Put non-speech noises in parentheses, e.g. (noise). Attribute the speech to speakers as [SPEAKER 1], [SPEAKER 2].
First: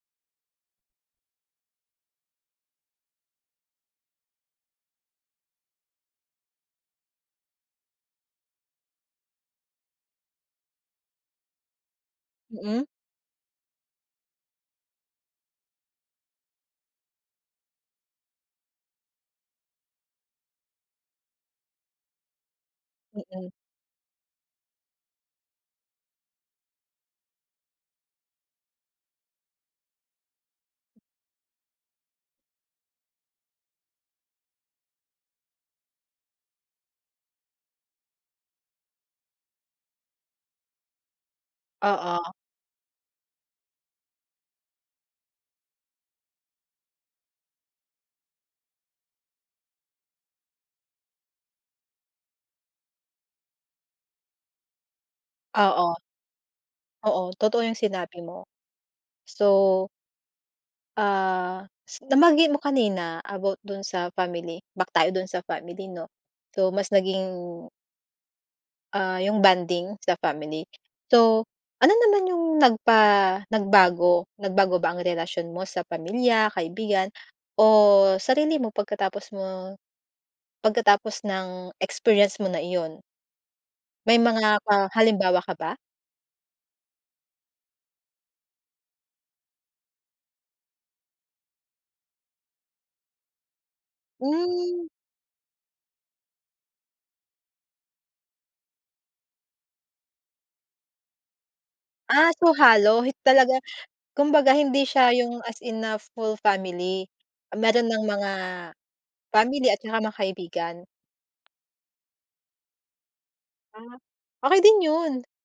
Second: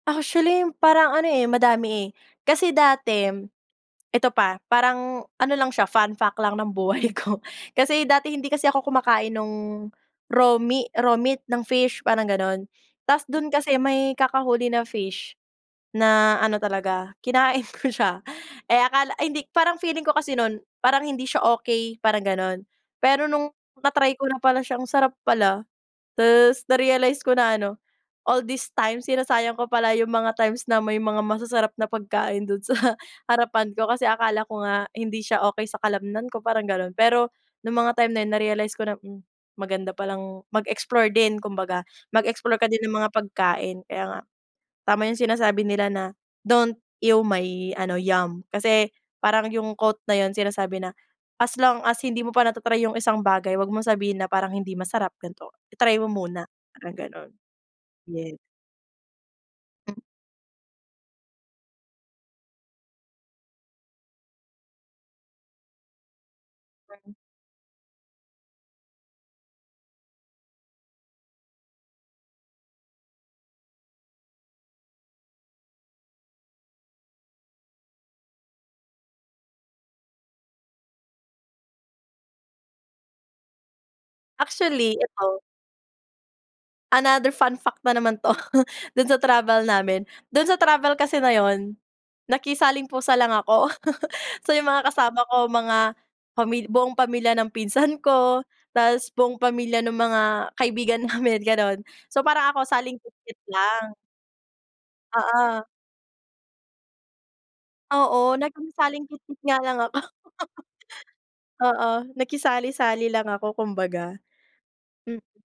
[SPEAKER 1] Actually parang ano, eh, madami, eh, kasi dati eto pa, parang ano lang siya fun fact lang ng buhay ko (chuckles) kasi dati hindi kasi ako kumakain nung raw me raw meat ng fish parang gano'n.
[SPEAKER 2] Mm.
[SPEAKER 1] Ta's dun kasi may kakahuli na fish na ano talaga kinain ko siya, (chuckles) eh, akala ay hindi parang feeling ko kasi no'n parang hindi siya okey parang gano'n. Pero nung
[SPEAKER 2] Mm.
[SPEAKER 1] na-try ko na pala siyang sarap pala. Ta's na-realize ko na ano, all this time sinasayang ko pala yung mga times na may mga masasarap na pagkain dun sa (chuckles) harapan ko kasi akala ko nga hindi siya okey sa kalamnan ko parang gano'n. Pero, nung mga time na yun na-realize ko na, hmm, maganda palang mag-explore din kumbaga,
[SPEAKER 2] Oo.
[SPEAKER 1] mag-explore ka din ng mga pagkain kaya nga tama yung sinasabi nila na, "Don't ew my," ano "yum." Kasi parang yung quote na yun sinasabi na, as long as hindi mo pa nata-try yung isang bagay 'wag mong sabihin na parang hindi masarap ganito, i-try
[SPEAKER 2] Oo.
[SPEAKER 1] mo muna, parang gano'n.
[SPEAKER 2] Oo, totoo yung sinabi
[SPEAKER 1] Yes.
[SPEAKER 2] mo. So
[SPEAKER 1] Hmm.
[SPEAKER 2] Ah, nabanggit mo kanina about dun sa family, back tayo dun sa family 'no. So mas
[SPEAKER 1] Hmm.
[SPEAKER 2] naging Ah, yung bonding sa family. So, ano naman yung nagpa nagbago? Nagbago ba ang relasyon mo sa pamilya, kaibigan o sarili mo? Pagkatapos mo pagkatapos ng experience mo na iyon? May mga ka
[SPEAKER 1] Actually ito.
[SPEAKER 2] halimbawa ka ba?
[SPEAKER 1] Another fun fact na naman 'to (chuckles) do'n sa travel namin. Do'n sa travel kasi na 'yon, nakisaling pusa lang ako, (chuckles) so yung
[SPEAKER 2] Hmm.
[SPEAKER 1] mga kasama ko mga pamil buong pamilya ng pinsan ko, ta's buong pamilya ng mga kaibigan namin gano'n. So,
[SPEAKER 2] Ah,
[SPEAKER 1] parang
[SPEAKER 2] so
[SPEAKER 1] ako
[SPEAKER 2] halo
[SPEAKER 1] salingkit
[SPEAKER 2] hindi
[SPEAKER 1] kit
[SPEAKER 2] talaga
[SPEAKER 1] lang.
[SPEAKER 2] kumbaga hindi siya yung as
[SPEAKER 1] Oo.
[SPEAKER 2] in na full family. Meron ng mga,
[SPEAKER 1] Oo, naging salingkit kit nga
[SPEAKER 2] family
[SPEAKER 1] lang
[SPEAKER 2] at
[SPEAKER 1] ako.
[SPEAKER 2] saka
[SPEAKER 1] (chuckles)
[SPEAKER 2] mga kaibigan?
[SPEAKER 1] Oo, nakisali-sali lang ako kumbaga.
[SPEAKER 2] Okey din
[SPEAKER 1] Hmm.
[SPEAKER 2] 'yon.